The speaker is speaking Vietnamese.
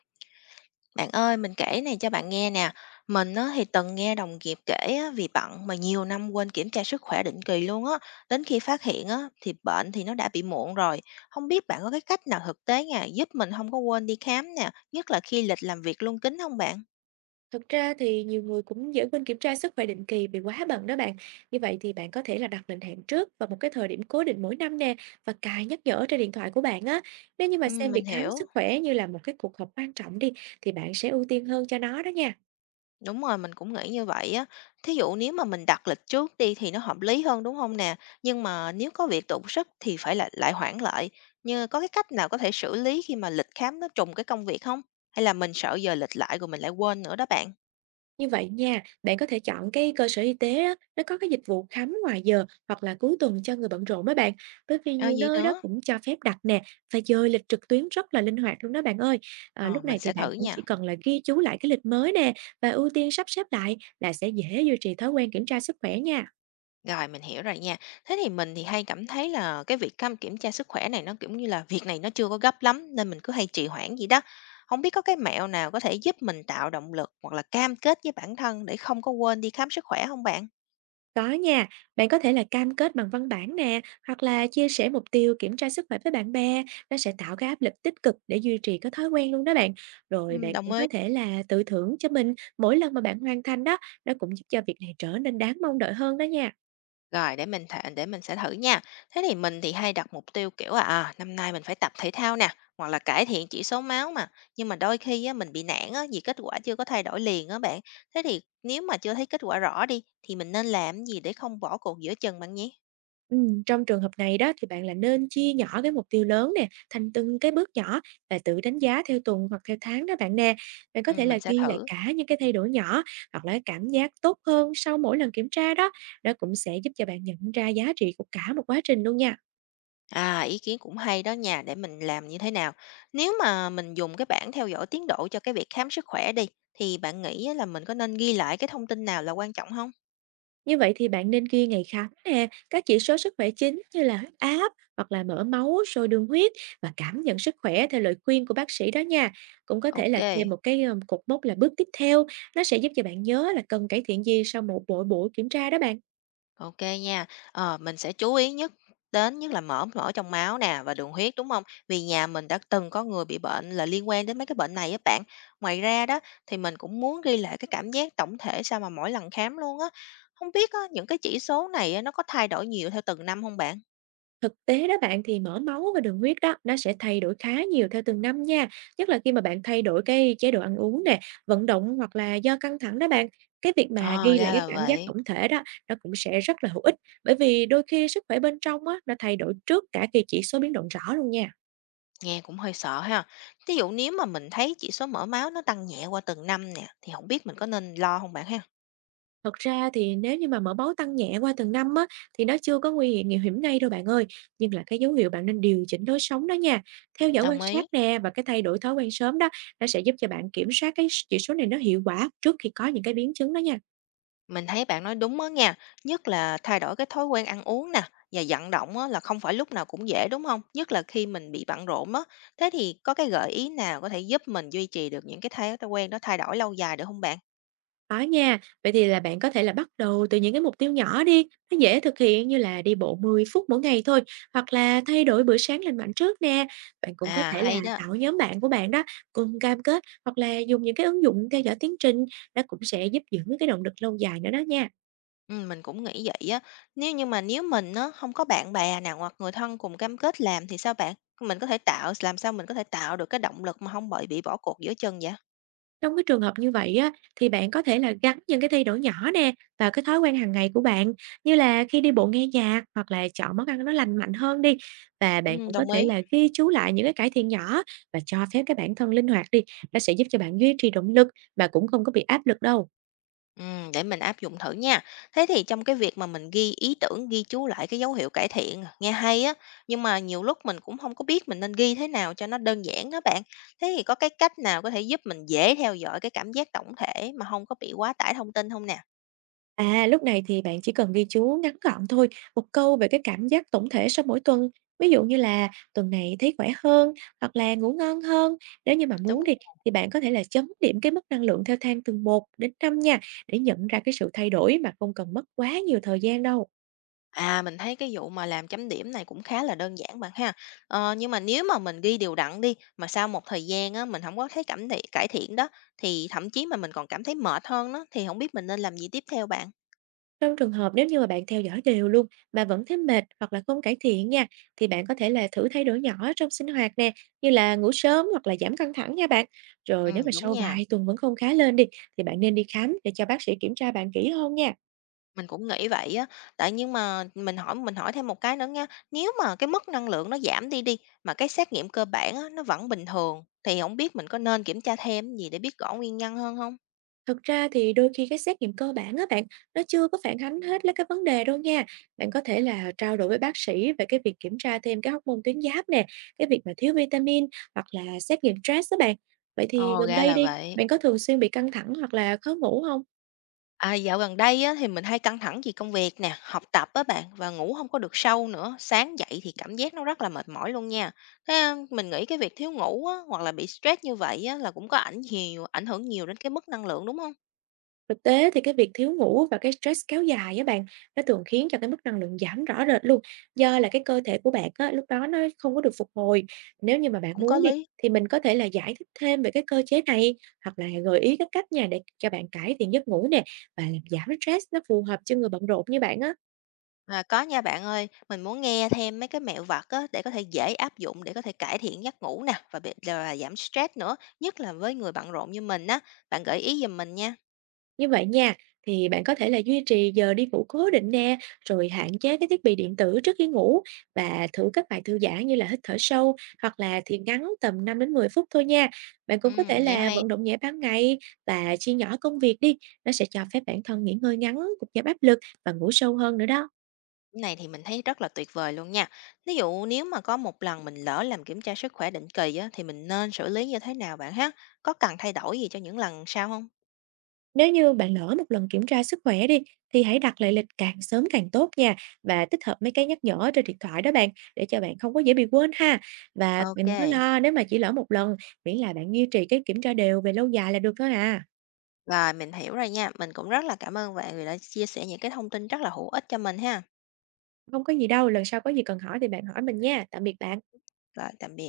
Bạn ơi, mình kể này cho bạn nghe nè. Mình á, thì từng nghe đồng nghiệp kể á, vì bận mà nhiều năm quên kiểm tra sức khỏe định kỳ luôn á. Đến khi phát hiện á, thì bệnh thì nó đã bị muộn rồi. Không biết bạn có cái cách nào thực tế nha, giúp mình không có quên đi khám nè, nhất là khi lịch làm việc luôn kín không bạn? Thực ra thì nhiều người cũng dễ quên kiểm tra sức khỏe định kỳ vì quá bận đó bạn. Như vậy thì bạn có thể là đặt lịch hẹn trước vào một cái thời điểm cố định mỗi năm nè và cài nhắc nhở trên điện thoại của bạn á. Nếu như mà Ừ, xem việc mình khám hiểu. sức khỏe như là một cái cuộc họp quan trọng đi thì bạn sẽ ưu tiên hơn cho nó đó nha. Đúng rồi, mình cũng nghĩ như vậy á. Thí dụ nếu mà mình đặt lịch trước đi thì nó hợp lý hơn, đúng không nè? Nhưng mà nếu có việc đột sức thì phải là lại hoãn lại. Như có cái cách nào có thể xử lý khi mà lịch khám nó trùng cái công việc không? Hay là mình sợ giờ lịch lại rồi mình lại quên nữa đó bạn? Như vậy nha, bạn có thể chọn cái cơ sở y tế á, nó có cái dịch vụ khám ngoài giờ hoặc là cuối tuần cho người bận rộn mấy bạn. Bởi vì Ờ, nhiều gì nơi đó nữa? cũng cho phép đặt nè và dời lịch trực tuyến rất là linh hoạt luôn đó bạn ơi. À, Ờ, lúc mình này thì sẽ bạn thử cũng nha. chỉ cần là ghi chú lại cái lịch mới nè và ưu tiên sắp xếp lại là sẽ dễ duy trì thói quen kiểm tra sức khỏe nha. Rồi, mình hiểu rồi nha. Thế thì mình thì hay cảm thấy là cái việc kiểm tra sức khỏe này nó, kiểu như là, việc này nó chưa có gấp lắm nên mình cứ hay trì hoãn gì đó. Không biết có cái mẹo nào có thể giúp mình tạo động lực hoặc là cam kết với bản thân để không có quên đi khám sức khỏe không bạn? Có nha, bạn có thể là cam kết bằng văn bản nè, hoặc là chia sẻ mục tiêu kiểm tra sức khỏe với bạn bè, nó sẽ tạo cái áp lực tích cực để duy trì cái thói quen luôn đó bạn. Rồi bạn Đồng cũng ý. có thể là tự thưởng cho mình mỗi lần mà bạn hoàn thành đó, nó cũng giúp cho việc này trở nên đáng mong đợi hơn đó nha. Rồi để mình sẽ thử nha. Thế thì mình thì hay đặt mục tiêu kiểu là năm nay mình phải tập thể thao nè, hoặc là cải thiện chỉ số máu mà. Nhưng mà đôi khi á, mình bị nản á, vì kết quả chưa có thay đổi liền á bạn. Thế thì nếu mà chưa thấy kết quả rõ đi thì mình nên làm gì để không bỏ cuộc giữa chừng bạn nhé? Trong trường hợp này đó thì bạn là nên chia nhỏ cái mục tiêu lớn nè, thành từng cái bước nhỏ và tự đánh giá theo tuần hoặc theo tháng đó bạn nè. Bạn có Ừ, thể là mình sẽ ghi lại thử. cả những cái thay đổi nhỏ hoặc là cảm giác tốt hơn sau mỗi lần kiểm tra đó. Đó cũng sẽ giúp cho bạn nhận ra giá trị của cả một quá trình luôn nha. À, ý kiến cũng hay đó nha, để mình làm như thế nào. Nếu mà mình dùng cái bảng theo dõi tiến độ cho cái việc khám sức khỏe đi thì bạn nghĩ á, là mình có nên ghi lại cái thông tin nào là quan trọng không? Như vậy thì bạn nên ghi ngày khám nè, các chỉ số sức khỏe chính như là huyết áp hoặc là mỡ máu, rồi đường huyết và cảm nhận sức khỏe theo lời khuyên của bác sĩ đó nha. Cũng có thể Ok. là thêm một cái cột mốc là bước tiếp theo, nó sẽ giúp cho bạn nhớ là cần cải thiện gì sau một mỗi buổi kiểm tra đó bạn. OK nha. Ờ, mình sẽ chú ý nhất đến nhất là mỡ mỡ trong máu nè và đường huyết, đúng không? Vì nhà mình đã từng có người bị bệnh là liên quan đến mấy cái bệnh này á bạn. Ngoài ra đó, thì mình cũng muốn ghi lại cái cảm giác tổng thể sao mà mỗi lần khám luôn á. Không biết á, những cái chỉ số này á, nó có thay đổi nhiều theo từng năm không bạn? Thực tế đó bạn thì mỡ máu và đường huyết đó nó sẽ thay đổi khá nhiều theo từng năm nha, nhất là khi mà bạn thay đổi cái chế độ ăn uống nè, vận động hoặc là do căng thẳng đó bạn. Cái việc mà Ờ, ghi lại ra cái là cảm giác vậy. tổng thể đó nó cũng sẽ rất là hữu ích, bởi vì đôi khi sức khỏe bên trong á nó thay đổi trước cả khi chỉ số biến động rõ luôn nha. Nghe cũng hơi sợ ha. Ví dụ nếu mà mình thấy chỉ số mỡ máu nó tăng nhẹ qua từng năm nè, thì không biết mình có nên lo không bạn ha? Thật ra thì nếu như mà mỡ máu tăng nhẹ qua từng năm á, thì nó chưa có nguy hiểm ngay đâu bạn ơi. Nhưng là cái dấu hiệu bạn nên điều chỉnh lối sống đó nha. Theo dõi quan Đồng sát ý. nè và cái thay đổi thói quen sớm đó, nó sẽ giúp cho bạn kiểm soát cái chỉ số này nó hiệu quả trước khi có những cái biến chứng đó nha. Mình thấy bạn nói đúng đó nha, nhất là thay đổi cái thói quen ăn uống nè và vận động á, là không phải lúc nào cũng dễ đúng không? Nhất là khi mình bị bận rộn á. Thế thì có cái gợi ý nào có thể giúp mình duy trì được những cái thói thói quen đó thay đổi lâu dài được không bạn? Có nha, vậy thì là bạn có thể là bắt đầu từ những cái mục tiêu nhỏ đi, nó dễ thực hiện như là đi bộ 10 phút mỗi ngày thôi, hoặc là thay đổi bữa sáng lành mạnh trước nè. Bạn cũng có À, thể là hay đó. tạo nhóm bạn của bạn đó, cùng cam kết hoặc là dùng những cái ứng dụng theo dõi tiến trình, nó cũng sẽ giúp giữ cái động lực lâu dài nữa đó nha. Ừ, mình cũng nghĩ vậy á. Nếu như mà nếu mình á, không có bạn bè nào hoặc người thân cùng cam kết làm thì sao bạn? Mình có thể tạo Làm sao mình có thể tạo được cái động lực mà không bị bỏ cuộc giữa chừng vậy? Trong cái trường hợp như vậy á, thì bạn có thể là gắn những cái thay đổi nhỏ nè vào cái thói quen hàng ngày của bạn, như là khi đi bộ nghe nhạc hoặc là chọn món ăn nó lành mạnh hơn đi, và bạn Ừ, cũng có đồng thể ý. là ghi chú lại những cái cải thiện nhỏ và cho phép cái bản thân linh hoạt đi, nó sẽ giúp cho bạn duy trì động lực mà cũng không có bị áp lực đâu. Để mình áp dụng thử nha. Thế thì trong cái việc mà mình ghi ý tưởng, ghi chú lại cái dấu hiệu cải thiện, nghe hay á, nhưng mà nhiều lúc mình cũng không có biết mình nên ghi thế nào cho nó đơn giản đó bạn. Thế thì có cái cách nào có thể giúp mình dễ theo dõi cái cảm giác tổng thể mà không có bị quá tải thông tin không nè? À, lúc này thì bạn chỉ cần ghi chú ngắn gọn thôi, một câu về cái cảm giác tổng thể sau mỗi tuần. Ví dụ như là tuần này thấy khỏe hơn hoặc là ngủ ngon hơn. Nếu như mà Đúng. muốn đi thì bạn có thể là chấm điểm cái mức năng lượng theo thang từ một đến 5 nha, để nhận ra cái sự thay đổi mà không cần mất quá nhiều thời gian đâu. À, mình thấy cái vụ mà làm chấm điểm này cũng khá là đơn giản bạn ha. Ờ, nhưng mà nếu mà mình ghi đều đặn đi, mà sau một thời gian á, mình không có thấy cải thiện đó, thì thậm chí mà mình còn cảm thấy mệt hơn đó, thì không biết mình nên làm gì tiếp theo bạn. Trong trường hợp nếu như mà bạn theo dõi đều luôn mà vẫn thấy mệt hoặc là không cải thiện nha, thì bạn có thể là thử thay đổi nhỏ trong sinh hoạt nè, như là ngủ sớm hoặc là giảm căng thẳng nha bạn. Rồi Ừ, nếu mà đúng sau nha. vài tuần vẫn không khá lên đi, thì bạn nên đi khám để cho bác sĩ kiểm tra bạn kỹ hơn nha. Mình cũng nghĩ vậy á, tại nhưng mà mình hỏi thêm một cái nữa nha, nếu mà cái mức năng lượng nó giảm đi đi, mà cái xét nghiệm cơ bản á, nó vẫn bình thường, thì không biết mình có nên kiểm tra thêm gì để biết rõ nguyên nhân hơn không? Thực ra thì đôi khi cái xét nghiệm cơ bản á bạn, nó chưa có phản ánh hết là cái vấn đề đâu nha. Bạn có thể là trao đổi với bác sĩ về cái việc kiểm tra thêm cái hormone tuyến giáp nè, cái việc mà thiếu vitamin hoặc là xét nghiệm stress đó bạn. Vậy thì Ồ, gần ra đây là đi, vậy. bạn có thường xuyên bị căng thẳng hoặc là khó ngủ không? À, dạo gần đây á, thì mình hay căng thẳng vì công việc nè, học tập á bạn, và ngủ không có được sâu nữa, sáng dậy thì cảm giác nó rất là mệt mỏi luôn nha. Thế, mình nghĩ cái việc thiếu ngủ á, hoặc là bị stress như vậy á, là cũng có ảnh hưởng nhiều đến cái mức năng lượng, đúng không? Thực tế thì cái việc thiếu ngủ và cái stress kéo dài á bạn, nó thường khiến cho cái mức năng lượng giảm rõ rệt luôn, do là cái cơ thể của bạn á, lúc đó nó không có được phục hồi. Nếu như mà bạn Cũng có muốn đi, lý. thì mình có thể là giải thích thêm về cái cơ chế này, hoặc là gợi ý các cách nha để cho bạn cải thiện giấc ngủ nè, và làm giảm stress nó phù hợp cho người bận rộn như bạn á. À, có nha bạn ơi, mình muốn nghe thêm mấy cái mẹo vặt á, để có thể dễ áp dụng để có thể cải thiện giấc ngủ nè và bị là giảm stress nữa, nhất là với người bận rộn như mình á. Bạn gợi ý giùm mình nha. Như vậy nha, thì bạn có thể là duy trì giờ đi ngủ cố định nè, rồi hạn chế cái thiết bị điện tử trước khi ngủ và thử các bài thư giãn như là hít thở sâu hoặc là thiền ngắn tầm 5 đến 10 phút thôi nha. Bạn Ừ, cũng có thể nghe là hay. vận động nhẹ ban ngày và chia nhỏ công việc đi, nó sẽ cho phép bản thân nghỉ ngơi ngắn, cũng giảm áp lực và ngủ sâu hơn nữa đó. Cái này thì mình thấy rất là tuyệt vời luôn nha. Ví dụ nếu mà có một lần mình lỡ làm kiểm tra sức khỏe định kỳ á, thì mình nên xử lý như thế nào bạn ha? Có cần thay đổi gì cho những lần sau không? Nếu như bạn lỡ một lần kiểm tra sức khỏe đi thì hãy đặt lại lịch càng sớm càng tốt nha, và tích hợp mấy cái nhắc nhở trên điện thoại đó bạn, để cho bạn không có dễ bị quên ha. Và bạn Ok. đừng có lo nếu mà chỉ lỡ một lần, miễn là bạn duy trì cái kiểm tra đều về lâu dài là được thôi à. Rồi mình hiểu rồi nha. Mình cũng rất là cảm ơn bạn vì đã chia sẻ những cái thông tin rất là hữu ích cho mình ha. Không có gì đâu, lần sau có gì cần hỏi thì bạn hỏi mình nha. Tạm biệt bạn. Rồi tạm biệt.